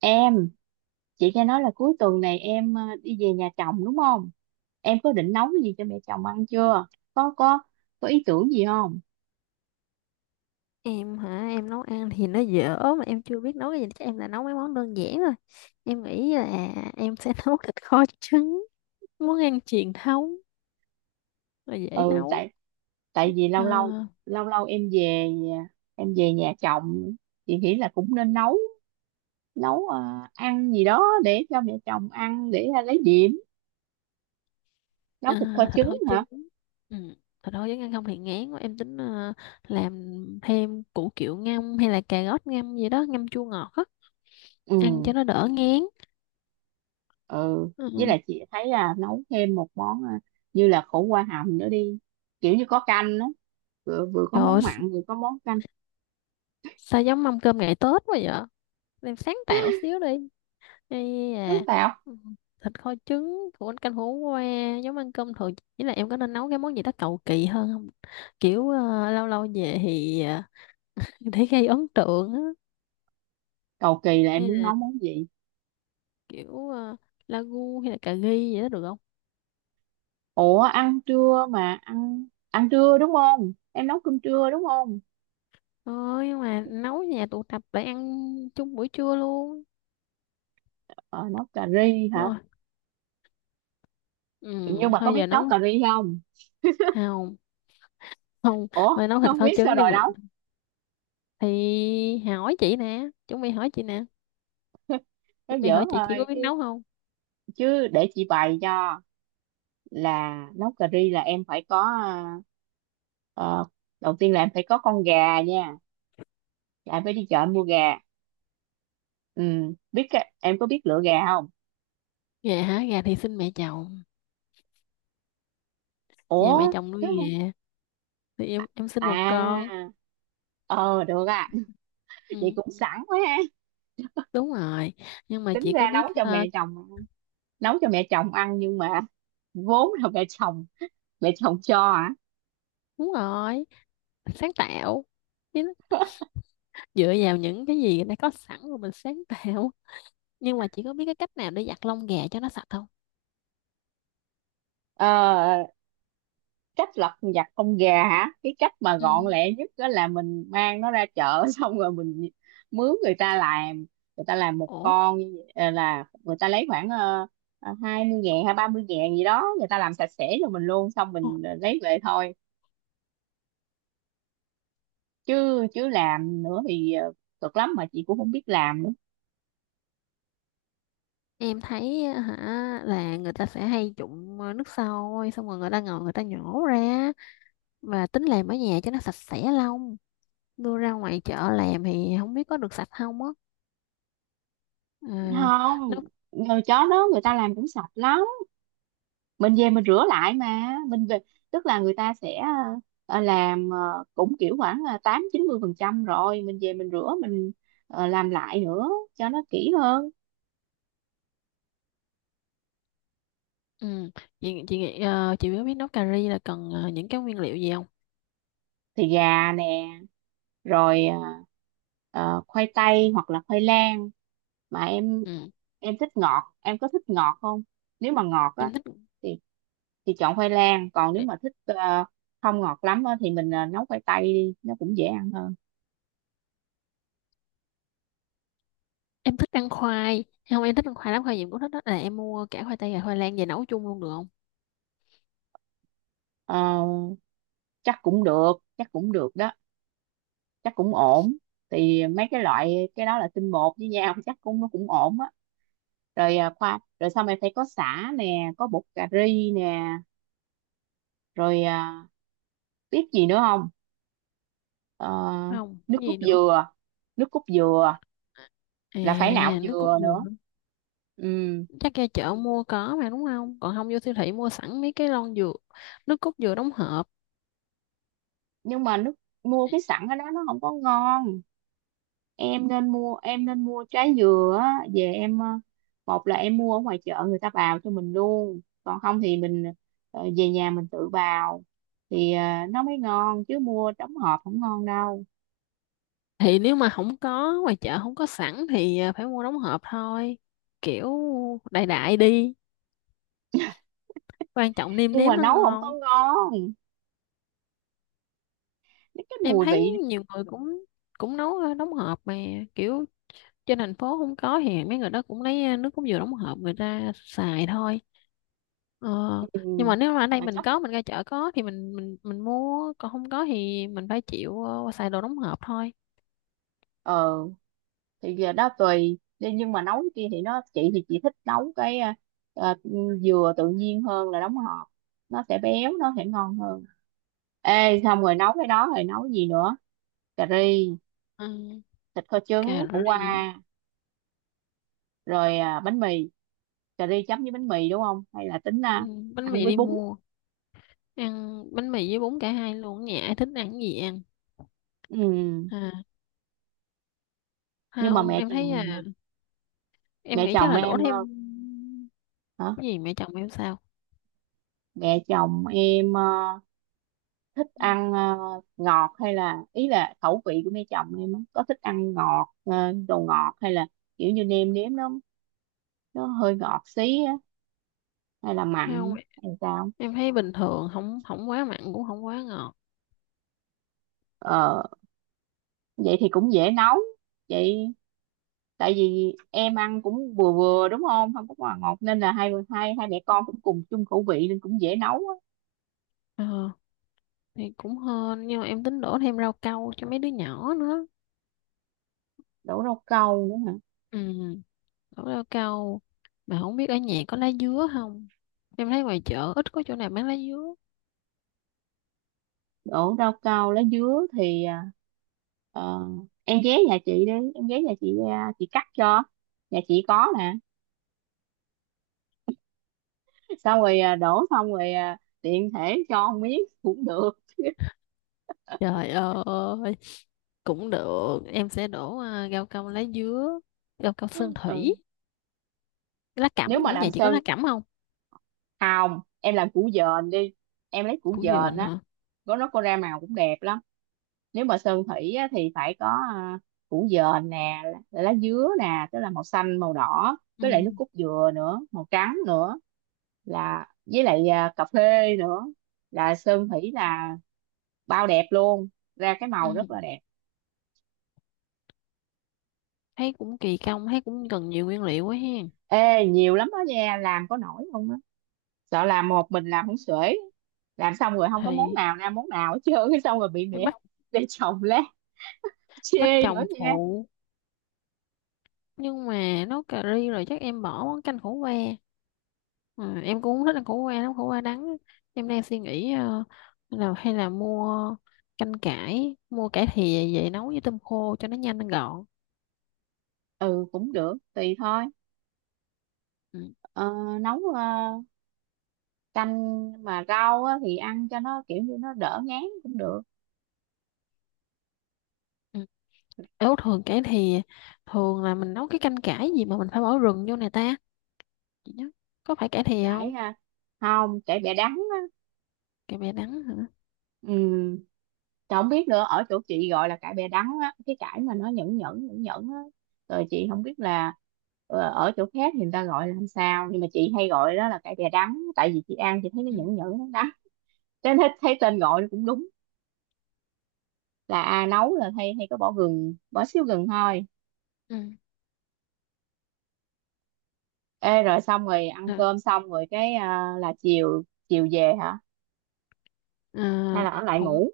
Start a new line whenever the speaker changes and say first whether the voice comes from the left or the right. right: Em, chị nghe nói là cuối tuần này em đi về nhà chồng đúng không? Em có định nấu cái gì cho mẹ chồng ăn chưa? Có, có ý tưởng gì không?
left: Em hả? Em nấu ăn thì nó dở mà em chưa biết nấu cái gì, chắc em là nấu mấy món đơn giản thôi. Em nghĩ là em sẽ nấu thịt kho trứng, món ăn truyền thống và dễ
right: Ừ,
left: nấu.
right: tại tại vì
left: Ờ,
right: lâu lâu em về nhà chồng, chị nghĩ là cũng nên nấu nấu ờ, ăn gì đó để cho mẹ chồng ăn, để lấy điểm. Nấu
left: ờ,
right: thịt kho
left: thịt
right: trứng
left: kho
right: hả?
left: trứng, ừ. Thịt kho trứng ăn không thì ngán quá, em tính làm thêm củ kiệu ngâm hay là cà rốt ngâm gì đó, ngâm chua ngọt á,
right: Ừ,
left: ăn cho nó đỡ ngán.
right: ừ, với
left: Ừ.
right: lại chị thấy là nấu thêm một món như là khổ qua hầm nữa đi, kiểu như có canh á, vừa vừa có
left: Trời
right: món
left: ơi,
right: mặn vừa có món canh.
left: sao giống mâm cơm ngày Tết quá vậy? Em sáng tạo xíu đi. Ây
right: Sáng
left: à,
right: tạo,
left: ừ, thịt kho trứng của anh, canh hổ qua, giống ăn cơm thường. Chỉ là em có nên nấu cái món gì đó cầu kỳ hơn không, kiểu lâu lâu về thì để gây ấn tượng á.
right: cầu kỳ là em
left: Hay
right: muốn
left: là
right: nấu món gì?
left: kiểu lagu hay là cà ri vậy đó được không?
right: Ủa, ăn trưa mà, ăn ăn trưa đúng không, em nấu cơm trưa đúng không?
left: Thôi, nhưng mà nấu nhà tụ tập để ăn chung buổi trưa luôn.
right: Ờ, Nấu cà ri hả?
left: Thôi, ừ,
right: Nhưng mà có
left: thôi
right: biết
left: giờ
right: nấu
left: nấu.
right: cà ri không?
left: Không, không.
right: Ủa,
left: Thôi nấu thịt
right: không
left: kho
right: biết sao
left: trứng đi
right: rồi
left: mình,
right: nấu?
left: thì hỏi chị nè, chuẩn bị hỏi chị nè,
right: Nó
left: chuẩn bị
right: dở
left: hỏi chị có
right: thôi,
left: biết
right: chứ
left: nấu không?
right: chứ để chị bày cho. Là nấu cà ri là em phải có, ờ, đầu tiên là em phải có con gà nha, là em phải đi chợ em mua gà. Ừ, biết em có biết lựa gà không?
left: Gà hả? Gà thì xin mẹ chồng, nhà mẹ
right: Ủa,
left: chồng
right: chứ
left: nuôi
right: không
left: về, thì em sinh một con.
right: à? Ờ Được à. Chị
left: Ừ,
right: cũng sẵn quá.
left: đúng rồi. Nhưng mà
right: Tính
left: chị có
right: ra
left: biết
right: nấu cho mẹ chồng, ăn, nhưng mà vốn là mẹ chồng, mẹ chồng cho hả?
left: đúng rồi, sáng tạo. Chứ dựa vào những cái gì đã có sẵn rồi mình sáng tạo. Nhưng mà chị có biết cái cách nào để giặt lông gà cho nó sạch không?
right: Ờ, cách lật vặt con gà hả, cái cách mà
left: Ừ.
right: gọn lẹ nhất đó là mình mang nó ra chợ xong rồi mình mướn người ta làm. Người ta làm một
left: Ủa,
right: con như vậy, là người ta lấy khoảng 20.000 hay 30.000 gì đó, người ta làm sạch sẽ cho mình luôn, xong mình lấy về thôi. Chứ chứ làm nữa thì cực lắm mà chị cũng không biết làm.
left: em thấy á, hả, là người ta sẽ hay trụng nước sôi xong rồi người ta ngồi người ta nhổ ra, và tính làm ở nhà cho nó sạch sẽ lông. Đưa ra ngoài chợ làm thì không biết có được sạch không á. À, nó.
right: Không, rồi chó đó người ta làm cũng sạch lắm, mình về mình rửa lại. Mà mình về, tức là người ta sẽ làm cũng kiểu khoảng là 80-90%, rồi mình về mình rửa mình làm lại nữa cho nó kỹ hơn.
left: Ừ. Chị nghĩ chị có biết nấu cà ri là cần những cái nguyên liệu gì không?
right: Thì gà nè, rồi khoai tây hoặc là khoai lang. Mà em
left: Ừ.
right: em thích ngọt, em có thích ngọt không? Nếu mà ngọt á
left: Em thích.
right: thì thì chọn khoai lang, còn nếu mà thích không ngọt lắm á, thì mình nấu khoai tây đi, nó cũng dễ ăn hơn.
left: Em thích ăn khoai không? Em thích ăn khoai lắm, khoai gì em cũng thích, đó là em mua cả khoai tây và khoai lang về nấu chung luôn được không?
right: Ờ, chắc cũng được, chắc cũng được đó, chắc cũng ổn. Thì mấy cái loại cái đó là tinh bột với nhau, chắc cũng nó cũng ổn á. Rồi rồi sau này phải có sả nè, có bột cà ri nè, rồi biết gì nữa không? Ờ,
left: Không
right: nước
left: cái
right: cốt
left: gì nữa.
right: dừa, nước cốt dừa
left: À,
right: là phải nạo
left: nước cốt
right: dừa
left: dừa
right: nữa.
left: hả?
right: Ừ,
left: Chắc ra chợ mua có mà, đúng không? Còn không vô siêu thị mua sẵn mấy cái lon dừa, nước cốt dừa đóng hộp.
right: nhưng mà mua cái sẵn ở đó nó không có ngon, em nên mua, trái dừa á, về em một là em mua ở ngoài chợ người ta bào cho mình luôn, còn không thì mình về nhà mình tự bào, thì nó mới ngon, chứ mua đóng hộp không ngon đâu.
left: Thì nếu mà không có ngoài chợ không có sẵn thì phải mua đóng hộp thôi, kiểu đại đại đi, quan trọng nêm
right: Nhưng
left: nếm
right: mà
left: nó
right: nấu không có
left: ngon.
right: ngon, cái
left: Em
right: mùi
left: thấy
right: vị.
left: nhiều người cũng cũng nấu đóng hộp mà, kiểu trên thành phố không có thì mấy người đó cũng lấy nước cốt dừa đóng hộp người ta xài thôi. Ờ,
right: Ừ,
left: nhưng mà nếu mà ở đây
right: mà
left: mình
right: chắc
left: có, mình ra chợ có thì mình mua, còn không có thì mình phải chịu xài đồ đóng hộp thôi.
right: ờ thì giờ đó tùy đi, nhưng mà nấu cái kia thì nó chị thì chị thích nấu cái ờ, dừa tự nhiên hơn là đóng hộp, nó sẽ béo, nó sẽ ngon hơn. Ê, xong rồi nấu cái đó rồi nấu gì nữa? Cà ri,
left: Ừ,
right: thịt kho
left: cà
right: trứng, khổ qua,
left: ri.
right: rồi bánh mì. Cà ri chấm với bánh mì đúng không, hay là tính
left: Ừ, bánh
right: ăn
left: mì
right: với
left: đi
right: bún?
left: mua. Ăn bánh mì với bún cả hai luôn, ở nhà ai thích ăn cái gì ăn.
right: Ừ.
left: À,
right: Nhưng mà
left: không
right: mẹ
left: em thấy
right: chồng,
left: à, em
right: mẹ
left: nghĩ chắc
right: chồng
left: là đổ
right: em
left: thêm.
right: hả?
left: Cái gì mẹ chồng em sao?
right: Mẹ chồng em thích
left: Ừ.
right: ăn ngọt, hay là, ý là khẩu vị của mẹ chồng em á, có thích ăn ngọt, đồ ngọt, hay là kiểu như nêm nếm nó hơi ngọt xí á, hay là
left: Không,
right: mặn hay sao?
left: em thấy bình thường, không không quá mặn cũng không quá ngọt.
right: ờ Vậy thì cũng dễ nấu vậy. Tại vì em ăn cũng vừa vừa đúng không, không có quá ngọt, nên là hai hai hai mẹ con cũng cùng chung khẩu vị nên cũng dễ nấu á.
left: Ờ, thì cũng hên, nhưng mà em tính đổ thêm rau câu cho mấy đứa nhỏ nữa.
right: Đổ rau câu nữa hả?
left: Ừ, đổ rau câu, mà không biết ở nhà có lá dứa không, em thấy ngoài chợ ít có chỗ nào bán lá dứa.
right: Đổ rau câu lá dứa thì ờ, em ghé nhà chị đi, em ghé nhà chị à, chị cắt cho, nhà chị có nè. Xong rồi đổ, xong rồi tiện thể cho một miếng cũng được.
left: Trời ơi, cũng được, em sẽ đổ rau câu lá dứa, rau câu sơn thủy,
right: Ừ.
left: lá
right: Nếu
left: cẩm
right: mà
left: nữa, nhà
right: làm
left: chị có
right: sơn
left: lá cẩm không?
right: hồng, em làm củ dền đi, em lấy củ
left: Củ
right: dền
left: dền
right: á,
left: hả?
right: nó có ra màu cũng đẹp lắm. Nếu mà sơn thủy á thì phải có à, củ dền nè, lá lá dứa nè, tức là màu xanh, màu đỏ,
left: Ừ.
right: với lại nước cốt dừa nữa màu trắng nữa, là với lại cà phê nữa, là sơn thủy là bao đẹp luôn, ra cái màu rất
left: Ừ,
right: là đẹp.
left: thấy cũng kỳ công, thấy cũng cần nhiều nguyên liệu quá hen.
right: Ê, nhiều lắm đó nha, làm có nổi không á, sợ làm một mình làm không xuể, làm xong rồi không có món
left: Thì
right: nào ra món nào hết trơn, cái xong rồi bị
left: phải
right: mẹ
left: bắt,
right: để chồng lát
left: bắt
right: chê nữa
left: chồng
right: nha.
left: phụ. Nhưng mà nấu cà ri rồi chắc em bỏ món canh khổ qua. Ờ, em cũng không thích ăn khổ qua lắm, khổ qua đắng á. Em đang suy nghĩ là hay là mua canh cải, mua cải thìa về nấu với tôm khô cho nó nhanh nó gọn.
right: Ừ, cũng được, tùy thôi.
left: Ừ.
right: Ờ, nấu canh mà rau á, thì ăn cho nó kiểu như nó đỡ ngán cũng được.
left: Ừ. Ếu thường cải thìa, thường là mình nấu cái canh cải gì mà mình phải bỏ rừng vô này ta, chị nhớ, có phải cải thìa
right: Cải
left: không?
right: không, cải bẹ đắng á.
left: Cải bẹ đắng hả?
right: Ừ. Trời, không biết nữa, ở chỗ chị gọi là cải bẹ đắng á, cái cải mà nó nhẫn nhẫn nhẫn nhẫn á, rồi chị không biết là ở chỗ khác thì người ta gọi là làm sao, nhưng mà chị hay gọi đó là cải bẹ đắng, tại vì chị ăn chị thấy nó
left: Ừ.
right: nhẫn nhẫn, nó đắng, cho nên thấy tên gọi nó cũng đúng. Là nấu là hay hay có bỏ gừng, bỏ xíu gừng thôi.
left: Ừ.
right: Ê, rồi xong rồi ăn
left: Ừ. Ờ.
right: cơm xong rồi cái là chiều chiều về hả, hay
left: À,
right: là ở lại
left: không,
right: ngủ?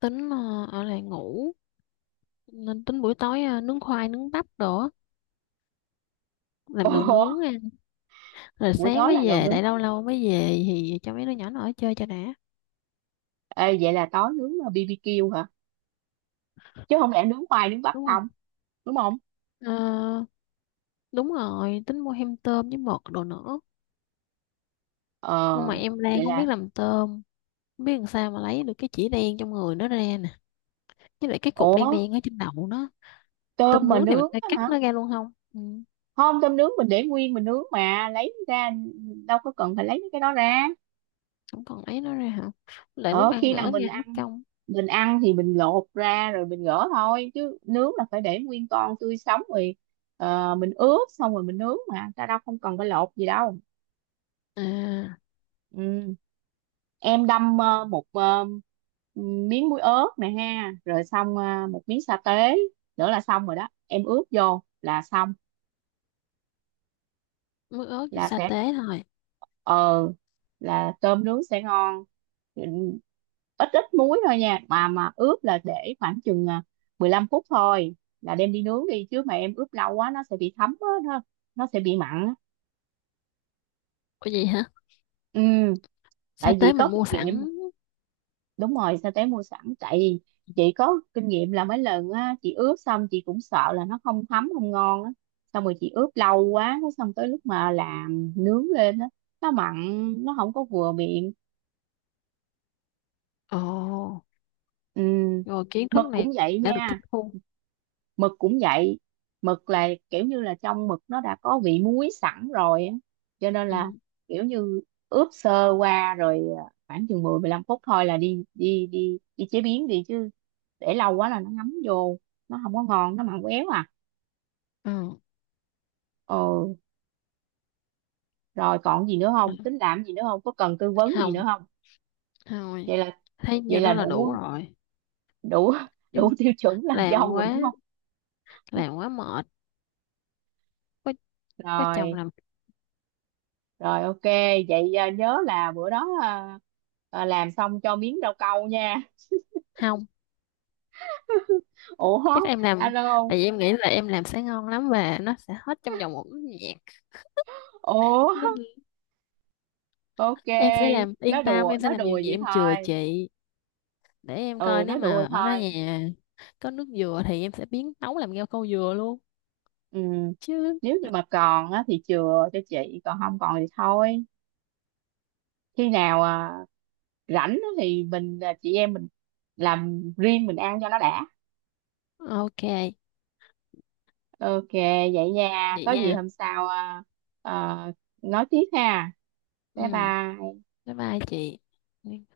left: tính ở lại ngủ, nên tính buổi tối nướng khoai nướng bắp đồ á, làm đồ
right: Ủa,
left: nướng á. Rồi
right: buổi
left: sáng
right: tối là
left: mới
right: lẩu
left: về
right: nướng.
left: lại, lâu lâu mới về thì cho mấy đứa nhỏ nó ở chơi cho đã.
right: Ê, vậy là tối nướng là BBQ hả? Chứ không lẽ nướng khoai nướng bắp
left: Đúng không?
right: không? Đúng không?
left: Ờ, đúng rồi, tính mua hem tôm với mực đồ nữa.
right: Ờ,
left: Nhưng mà em đang
right: Vậy
left: không
right: là,
left: biết làm tôm, không biết làm sao mà lấy được cái chỉ đen trong người nó ra nè, với lại cái cục
right: ủa,
left: đen đen ở trên đầu nó.
right: tôm
left: Tôm
right: mà
left: nướng thì mình
right: nướng
left: phải
right: á
left: cắt
right: hả?
left: nó ra luôn không? Ừ,
right: Không, tôm nướng mình để nguyên mình nướng mà, lấy ra đâu có cần phải lấy mấy cái đó ra.
left: không còn lấy nó ra hả, lại lúc
right: Ờ,
left: ăn
right: khi nào
left: gỡ
right: mình
left: ra mất
right: ăn,
left: công.
right: thì mình lột ra rồi mình gỡ thôi, chứ nướng là phải để nguyên con tươi sống, rồi mình ướp xong rồi mình nướng mà ta, đâu không cần phải lột gì đâu.
left: À,
right: Ừ. Em đâm một miếng muối ớt nè ha, rồi xong một miếng sa tế nữa là xong rồi đó, em ướp vô là xong,
left: mới ớt với
right: là
left: sa
right: sẽ,
left: tế thôi?
right: ờ là tôm nướng sẽ ngon. Ừ, ít ít muối thôi nha, mà ướp là để khoảng chừng 15 phút thôi là đem đi nướng đi, chứ mà em ướp lâu quá nó sẽ bị thấm á, nó sẽ bị mặn á.
left: Có gì hả?
right: Ừ,
left: Sa
right: tại
left: tế
right: vì
left: mình
right: có
left: mua
right: kinh
left: sẵn.
right: nghiệm. Đúng rồi, sao té mua sẵn, tại vì chị có kinh nghiệm là mấy lần á, chị ướp xong chị cũng sợ là nó không thấm không ngon á, xong rồi chị ướp lâu quá, cái xong tới lúc mà làm nướng lên á, nó mặn, nó không có vừa miệng.
left: Ồ.
right: Ừ.
left: Rồi kiến thức
right: Mực cũng
left: này
right: vậy
left: đã được tiếp
right: nha,
left: thu.
right: mực cũng vậy, mực là kiểu như là trong mực nó đã có vị muối sẵn rồi á, cho nên
left: Ừ.
right: là kiểu như ướp sơ qua rồi khoảng chừng 10-15 phút thôi là đi đi đi đi chế biến đi, chứ để lâu quá là nó ngấm vô, nó không có ngon, nó mặn éo à.
left: Ừ.
right: ờ Rồi còn gì nữa không, tính làm gì nữa không, có cần tư vấn gì nữa
left: Không,
right: không?
left: thôi,
right: vậy là
left: thấy
right: Vậy
left: nhiêu đó
right: là
left: là
right: đủ,
left: đủ rồi.
right: đủ
left: Chứ
right: đủ tiêu chuẩn làm
left: làm
right: dâu rồi đúng
left: quá,
right: không?
left: làm quá mệt, có có chồng
right: Rồi
left: làm.
right: Rồi, ok, vậy nhớ là bữa đó làm xong cho miếng rau câu nha.
left: Không,
right: Ủa,
left: chắc em làm,
right: alo không?
left: tại vì em nghĩ là em làm sẽ ngon lắm và nó sẽ hết trong vòng một nốt nhạc,
right: Ủa,
left: nên
right: ok,
left: em sẽ làm, yên tâm, em sẽ
right: nó
left: làm
right: đùa
left: nhiều nhạc,
right: vậy
left: em chừa
right: thôi.
left: chị. Để em
right: Ừ,
left: coi nếu
right: nó
left: mà
right: đùa
left: ở đó
right: thôi.
left: nhà có nước dừa thì em sẽ biến nấu làm ngao câu dừa luôn.
right: Ừ.
left: Chứ.
right: Nếu như mà còn á thì chừa cho chị, còn không còn thì thôi. Khi nào rảnh á thì mình, chị em mình làm riêng mình ăn cho nó đã.
left: Ok,
right: Ok, vậy nha.
left: vậy
right: Có gì
left: nha.
right: hôm sau à, nói tiếp ha.
left: Ừ.
right: Bye bye.
left: Bye bye chị.